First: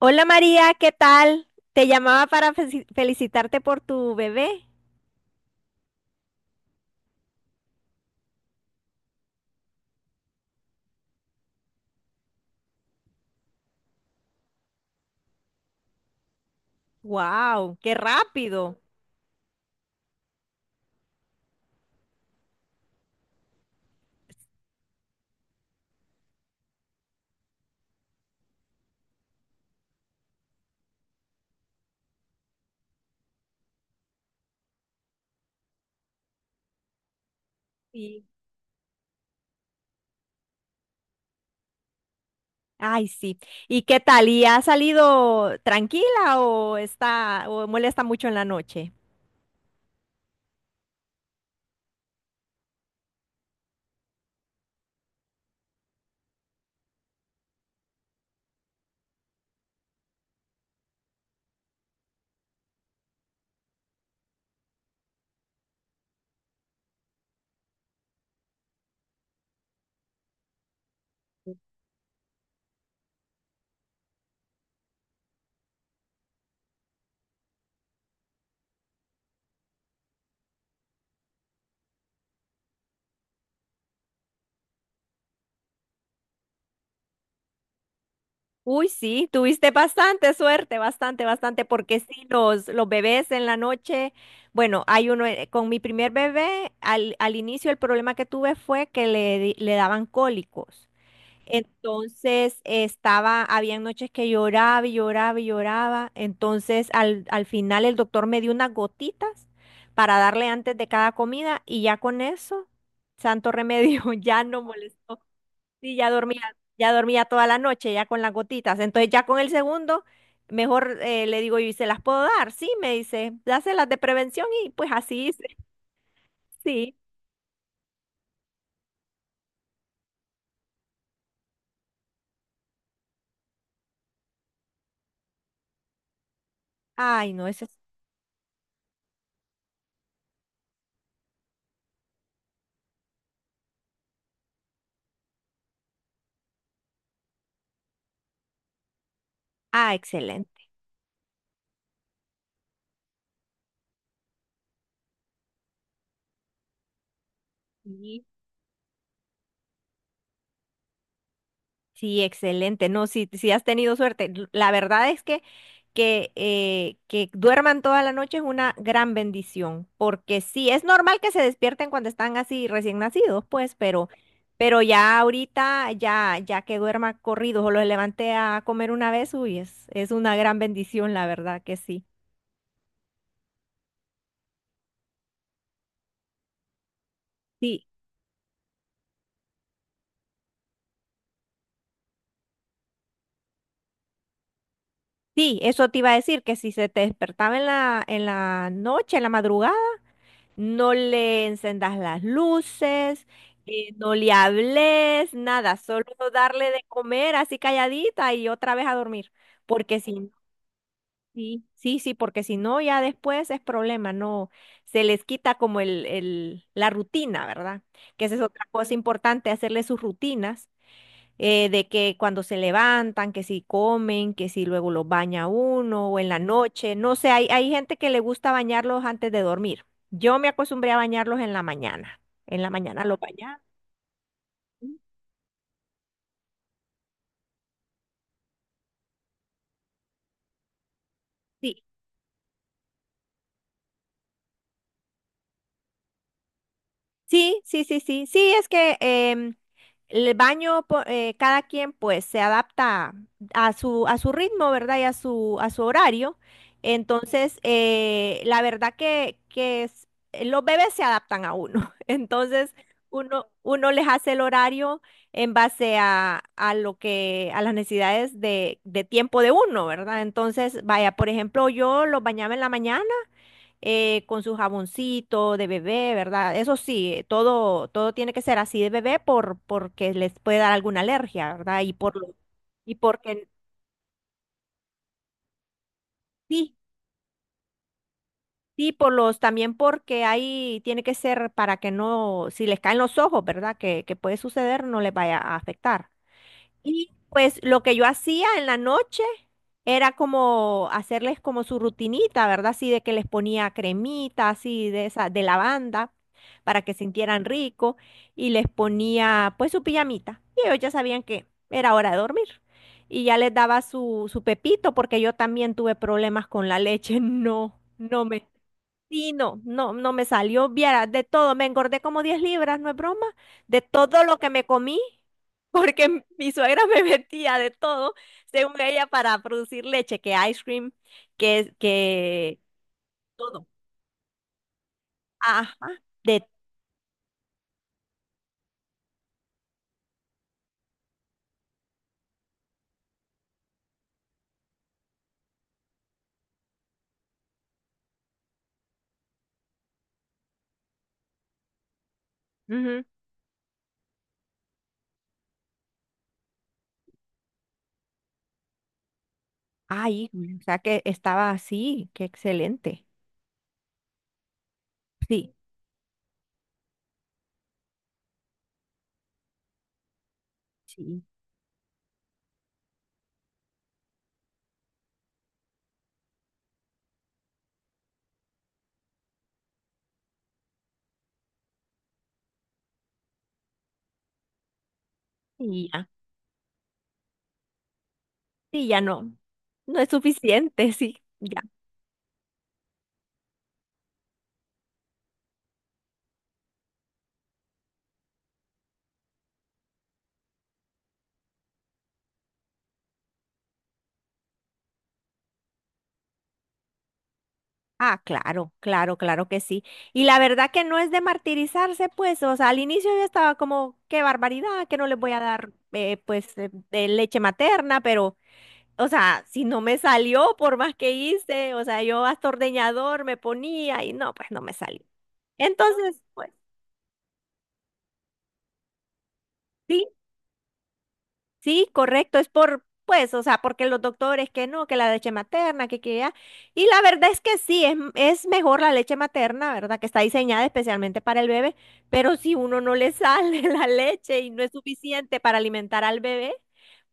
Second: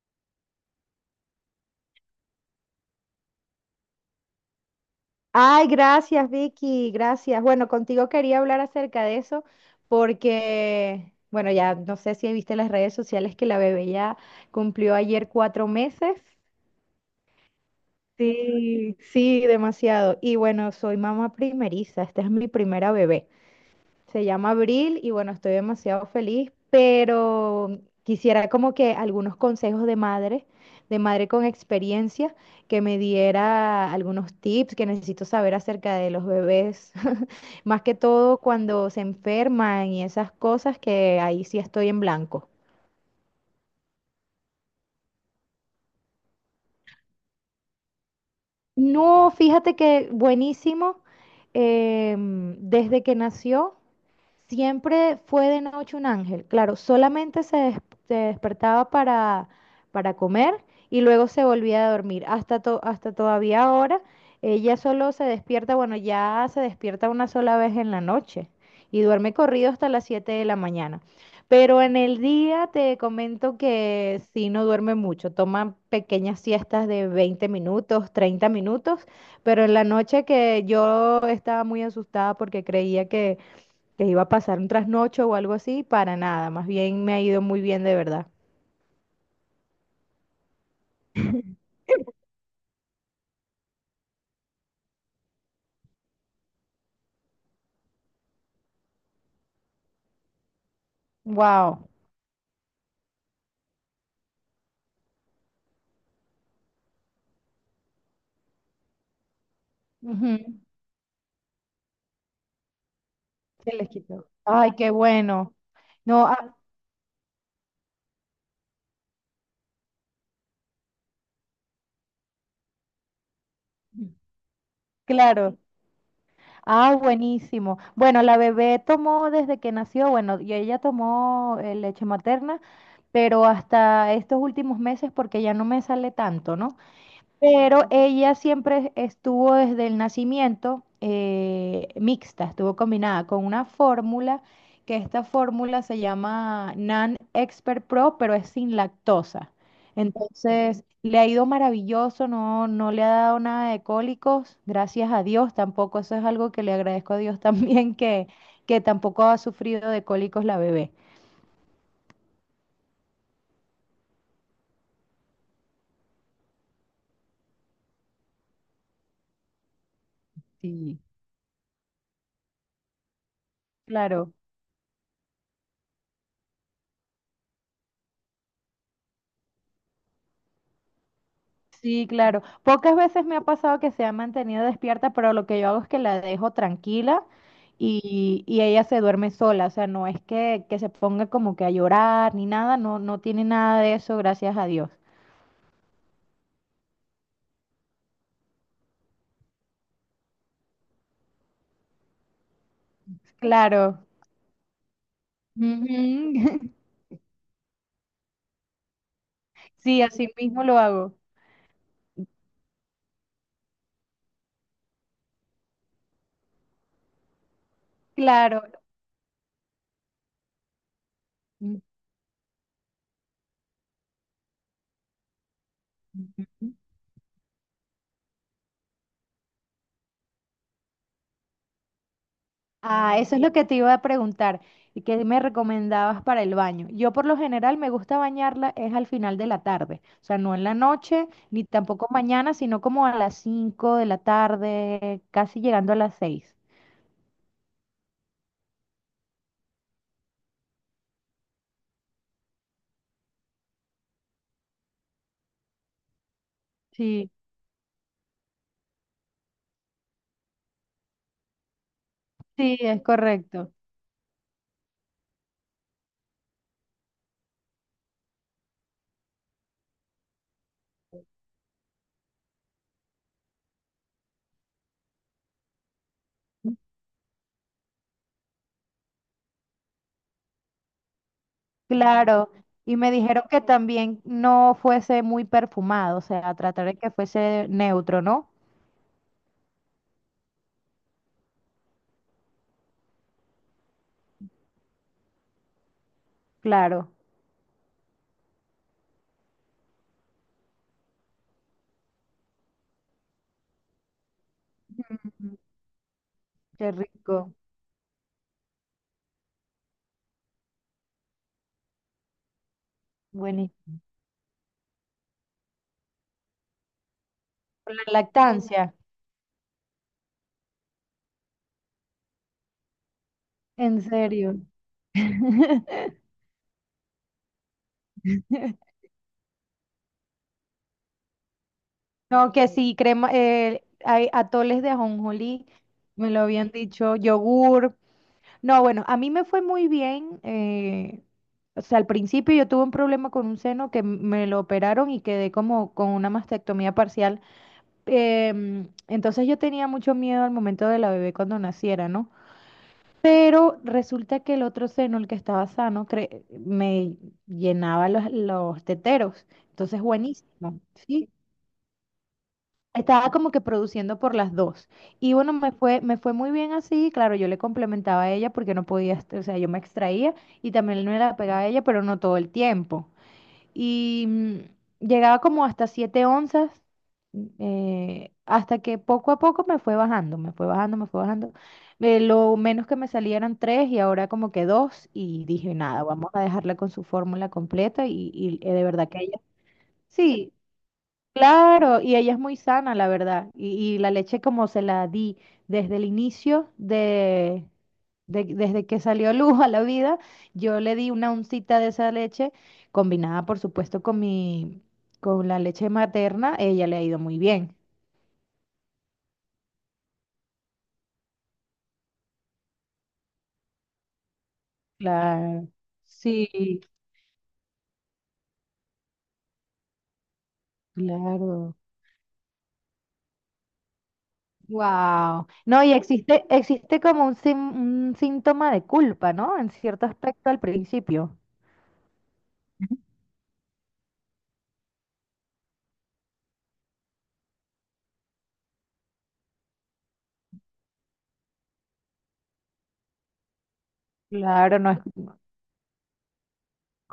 Hola María, ¿qué tal? Te llamaba para felicitarte por tu bebé. Ay, gracias, Vicky, gracias. Bueno, contigo quería hablar acerca de eso porque, bueno, ya no sé si viste las redes sociales que la bebé ya cumplió ayer 4 meses. ¡Wow! ¡Qué rápido! Sí, sí, demasiado. Y bueno, soy mamá primeriza, esta es mi primera bebé. Se llama Abril y bueno, estoy demasiado feliz, pero quisiera como que algunos consejos de madre con experiencia, que me diera algunos tips que necesito saber acerca de los bebés, más que Sí. todo cuando se enferman y esas cosas que ahí sí estoy en blanco. Ay, sí. ¿Y qué tal? ¿Y ha salido tranquila o está o molesta mucho en la noche? No, fíjate que buenísimo, desde que nació. Siempre fue de noche un ángel. Claro, se despertaba para comer y luego se volvía a dormir. Hasta todavía ahora, ella solo se despierta, bueno, ya se despierta una sola vez en la noche y duerme corrido hasta las 7 de la mañana. Pero en el día te comento que sí no duerme mucho, toma pequeñas siestas de 20 minutos, 30 minutos, pero en la noche que yo estaba muy asustada porque creía que iba a pasar un trasnocho o algo así, para nada, más bien me ha ido muy bien de verdad. Uy, sí, tuviste bastante suerte, bastante, bastante, porque sí, los bebés en la noche, bueno, hay uno, con mi primer bebé, al inicio el problema que tuve fue que le daban cólicos. Wow. Entonces había noches que lloraba y lloraba y lloraba. Entonces al final el doctor me dio unas gotitas para darle Ujú. antes de cada comida y ya con eso, santo Se les remedio, quitó. ya no Ay, qué molestó. bueno. Sí, ya No, dormía, ah, ya dormía toda la noche, ya con las gotitas. Entonces ya con el segundo, mejor le digo yo, ¿y se las puedo dar? Sí, me dice, dáselas de prevención y pues así hice. claro. Sí. Ah, buenísimo. Bueno, la bebé tomó desde que nació, bueno, y ella tomó leche materna, pero hasta estos últimos meses porque ya no me sale tanto, ¿no? Ay, no, eso es. Pero ella siempre estuvo desde el nacimiento mixta, estuvo combinada con una fórmula, que esta fórmula se llama NAN Expert Pro, pero es sin lactosa. Ah, excelente. Entonces, le ha ido maravilloso, no, no le ha dado nada de cólicos, gracias a Dios tampoco, eso es algo que le agradezco a Dios también, Sí. Que tampoco ha sufrido de cólicos la bebé. Sí, excelente. No, sí, sí has tenido suerte. La verdad es que que duerman toda la noche es una gran bendición, porque sí, es Sí. normal que se despierten cuando están así recién nacidos, pues, pero, Claro. pero ya ahorita, ya que duerma corridos o los levante a comer una vez, uy, es una gran bendición, la verdad que sí. Sí, claro. Pocas veces me ha pasado que se ha mantenido despierta, pero lo que yo hago es que la dejo tranquila Sí, y ella se duerme sola. O sea, no es que se ponga como que a llorar ni nada, no, no tiene nada de eso, gracias a Dios. sí, eso te iba a decir, que si se te despertaba en la noche, en la madrugada, no le encendas las luces, Claro. no le hables, nada, solo Ujú. darle de comer así calladita y otra vez a dormir. Porque Sí, si así no, mismo lo hago. sí, sí, sí, porque si no, ya después es problema, no, se les quita como la rutina, ¿verdad? Que esa es Claro. otra cosa importante, hacerle sus rutinas de que cuando se levantan, que si comen, que si luego los baña uno o en la Ujú. noche, no sé, hay gente que le gusta bañarlos antes de dormir. Yo me acostumbré a bañarlos en la mañana. En la mañana Ah, los eso es lo bañaba. que te iba a preguntar. ¿Y qué me recomendabas para el baño? Yo por lo general me gusta bañarla es al final de la tarde, o sea, no en la noche ni Sí, tampoco mañana, sino como a las 5 de la tarde, casi llegando a las seis. sí, sí, sí, sí, sí, es que el baño, cada quien pues se adapta a su ritmo, ¿verdad? Y a su horario. Sí, Entonces, la verdad los bebés se adaptan a uno. Entonces, sí, es uno, correcto. uno les hace el horario en base a las necesidades de tiempo de uno, ¿verdad? Entonces, vaya, por ejemplo, yo los bañaba en la mañana con su jaboncito de bebé, ¿verdad? Eso sí, todo, todo tiene que ser así de bebé porque les puede dar alguna alergia, ¿verdad? Y por lo- Claro. y Y me dijeron porque, que también no fuese muy perfumado, o sea, sí, tratar de que fuese neutro, ¿no? sí, también porque ahí tiene que ser para que no, si les caen los ojos, ¿verdad? Que puede suceder, no les vaya a afectar. Y Claro. pues lo que yo hacía en la noche era como hacerles como su rutinita, ¿verdad? Así de que les ponía cremita, así de esa, de Ujú. lavanda, para Qué que sintieran rico. rico, y les ponía pues su pijamita. Y ellos ya sabían que era hora de dormir. Y ya les daba Buenísimo. su pepito, porque yo también tuve problemas con la leche. No, La no me. lactancia, Sí, no, no, no me salió, vieras, de todo, me engordé como 10 libras, no es broma, de en todo lo que serio. me comí, porque mi suegra me metía de todo, según ella, para producir leche, que ice cream, que, No, que que sí, crema, todo, hay atoles de ajonjolí, ajá, me lo de, habían dicho, yogur. No, bueno, a mí me fue muy bien. O sea, al principio yo tuve un problema con un seno que me lo operaron y quedé como con una mastectomía parcial. Entonces yo tenía mucho miedo al momento de la bebé cuando naciera, ¿no? ujú. Pero resulta que el otro seno, el que estaba sano, me llenaba los teteros. Entonces, Ay, güey, o sea buenísimo, que ¿sí? estaba así, qué excelente, Estaba como que produciendo por las dos. Y sí, bueno, me fue muy bien así. Claro, yo le complementaba a ella porque no podía, o sea, yo me extraía y también me sí, la pegaba a ella, pero no todo el tiempo. Y llegaba como hasta 7 onzas, hasta que poco a poco me fue bajando, me fue bajando. Lo menos que me salía eran 3 y ahora como que dos. Y dije, sí, nada, ya, vamos a dejarla con su fórmula completa y de sí, ya verdad que no, ella... no es Sí, suficiente, sí, ya. claro, y ella es muy sana, la verdad. Y la leche como se la di desde el inicio desde que salió luz a la vida, yo le di una uncita de esa leche, combinada por supuesto con la leche materna, ella le ha ido muy bien. Ah, claro, claro, claro que sí. Y la verdad que no es de martirizarse, pues, o sea, al inicio yo estaba como, qué barbaridad, que no les voy a Claro. dar, Sí, pues, de leche materna, pero, o sea, si no me salió, por más que hice, claro. o sea, yo hasta ordeñador me ponía y no, pues no me salió. Wow. No, y Entonces, pues, existe como un síntoma de culpa, ¿no? En cierto sí. aspecto al principio. Sí, correcto, es pues, o sea, porque los doctores que no, que la leche materna, que ya. Y la verdad es que sí, es mejor la leche materna, ¿verdad? Que está diseñada especialmente para el bebé, pero si uno no le sale la leche y no es Claro, no es suficiente para alimentar al bebé,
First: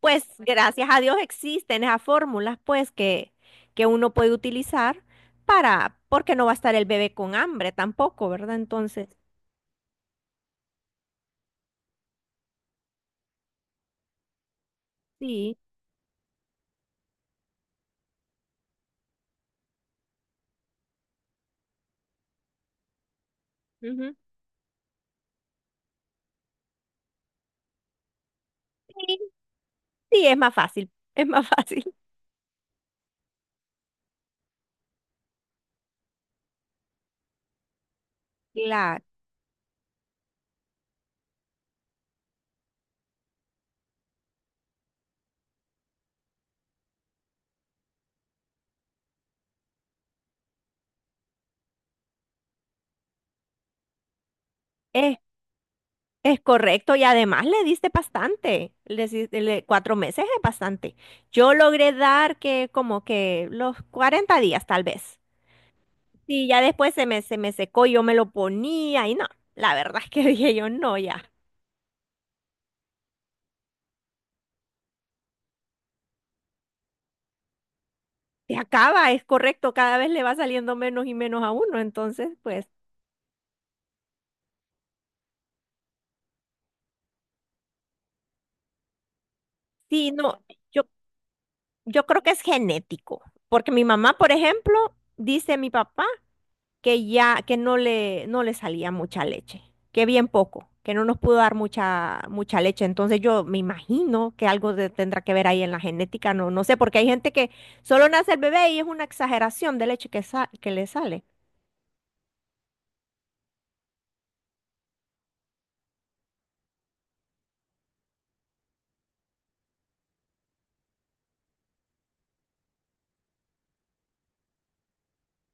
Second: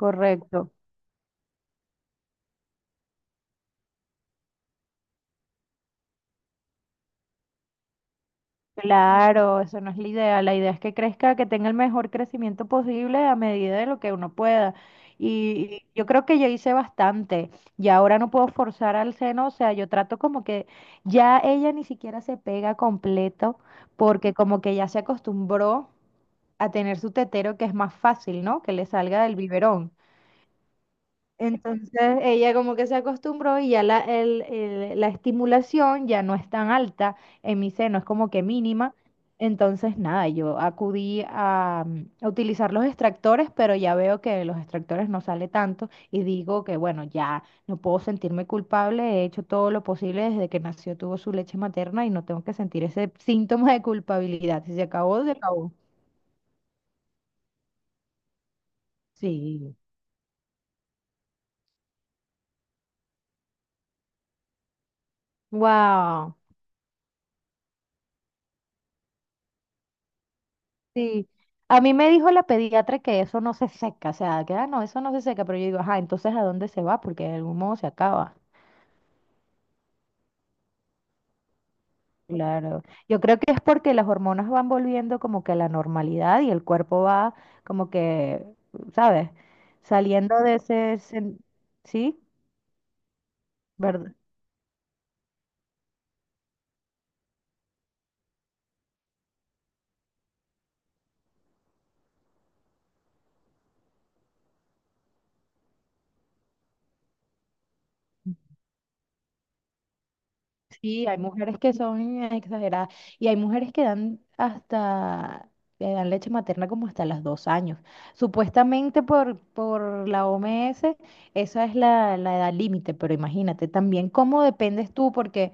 pues gracias a Dios existen esas fórmulas, pues, que uno puede utilizar porque no va a estar el bebé con hambre tampoco, ¿verdad? Entonces, Claro, eso no es la idea. La idea es que crezca, que tenga el mejor crecimiento posible a medida de lo que uno pueda. sí, Y yo creo que yo hice bastante. Y ahora no puedo forzar al seno. O sea, yo trato como que ya ella ni siquiera se pega completo ujú, porque como que ya se acostumbró a tener su tetero que es más fácil, ¿no? Que le sí, salga del biberón. sí, es más fácil, es más Entonces fácil. ella como que se acostumbró y ya la estimulación ya no es tan alta en mi seno, es como que mínima. Claro. Entonces nada, yo acudí a, a utilizar los extractores, pero ya veo que los extractores no sale tanto y digo que bueno, ya no puedo sentirme culpable, he hecho todo lo posible desde que nació, tuvo su leche materna y no tengo que sentir ese síntoma de culpabilidad. Si se acabó, se acabó. Es correcto, y además le diste bastante, le, si- le- Sí. 4 meses es bastante. Yo logré dar que como que los 40 días tal vez. Wow. Y ya después se me secó, yo me lo ponía y no, la verdad es que dije yo no, ya, Sí, a mí me dijo la pediatra que eso no se seca, o sea, que ah, no, eso no se seca, pero yo digo, ajá, entonces ¿a dónde se va? Porque de algún modo se acaba. se acaba, es correcto, cada vez le va saliendo menos y menos a uno, entonces pues Claro, yo creo que es porque las hormonas van volviendo como que a la normalidad y el cuerpo va como que, ¿sabes? sí, Saliendo no, de yo, ese, yo ¿sí? creo que es genético, porque mi mamá, ¿Verdad? por ejemplo, dice mi papá, que ya, que no le salía mucha leche, que bien poco, que no nos pudo dar mucha, mucha leche. Entonces yo me imagino que algo tendrá que ver ahí en la genética, no, no sé, porque hay gente que solo nace el bebé y es una exageración de leche que le Sí, hay sale. mujeres que son exageradas y hay mujeres que dan que dan leche materna como hasta los 2 años. Supuestamente por la OMS, esa es la edad límite, pero imagínate también cómo dependes tú, porque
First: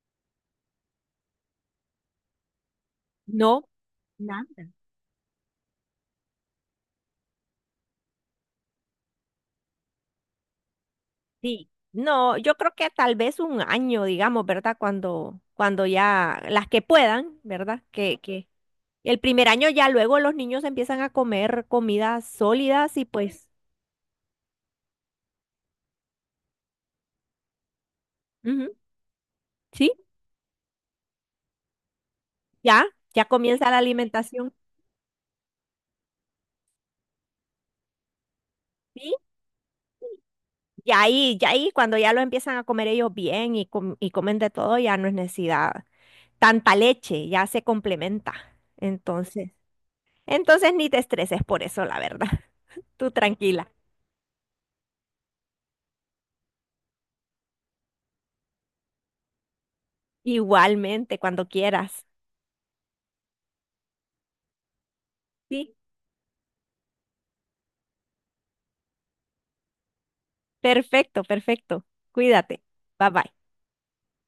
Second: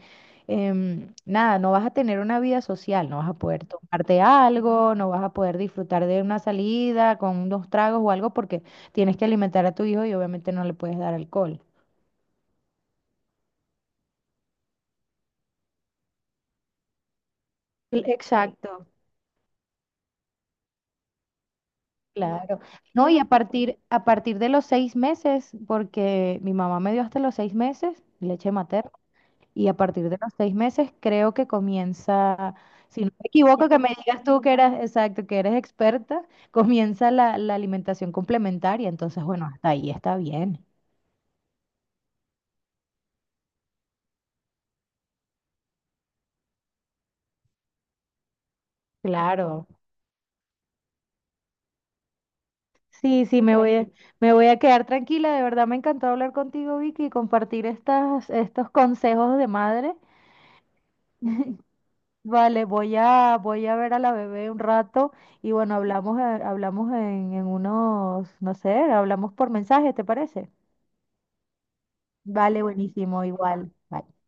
nada, no vas a tener una vida social, no vas a No, poder tomarte nada. algo, no vas a poder disfrutar de una salida con unos tragos o algo, porque tienes que alimentar a tu hijo y obviamente no le puedes dar alcohol. Sí, no, yo creo que tal vez un año, digamos, ¿verdad? Cuando ya las que puedan, ¿verdad? Sí. Que Exacto, el primer año ya luego los niños empiezan a comer comidas claro. sólidas y No, y pues, a partir de los 6 meses, porque mi mamá me dio hasta los 6 meses leche ujú, materna, y a sí. partir de los 6 meses creo que comienza, Ya, si no ya me equivoco, comienza que la me digas tú que alimentación. eras, exacto, que eres experta, comienza la alimentación complementaria. Sí, Entonces, bueno, hasta ahí está bien. y ahí cuando ya lo empiezan a comer ellos bien y comen de todo, ya no es necesidad. Tanta leche ya se complementa. Entonces, Claro. entonces ni te estreses por eso, la verdad. Tú Sí, sí, tranquila. Me voy a quedar tranquila. De verdad me encantó hablar contigo, Vicky, y compartir estos consejos de madre. Igualmente, cuando quieras. Vale, voy a ver a la bebé un rato y bueno, Sí, en unos, no sé, hablamos por mensaje, ¿te parece? perfecto, perfecto. Cuídate. Vale, Bye buenísimo, bye. igual. Bye.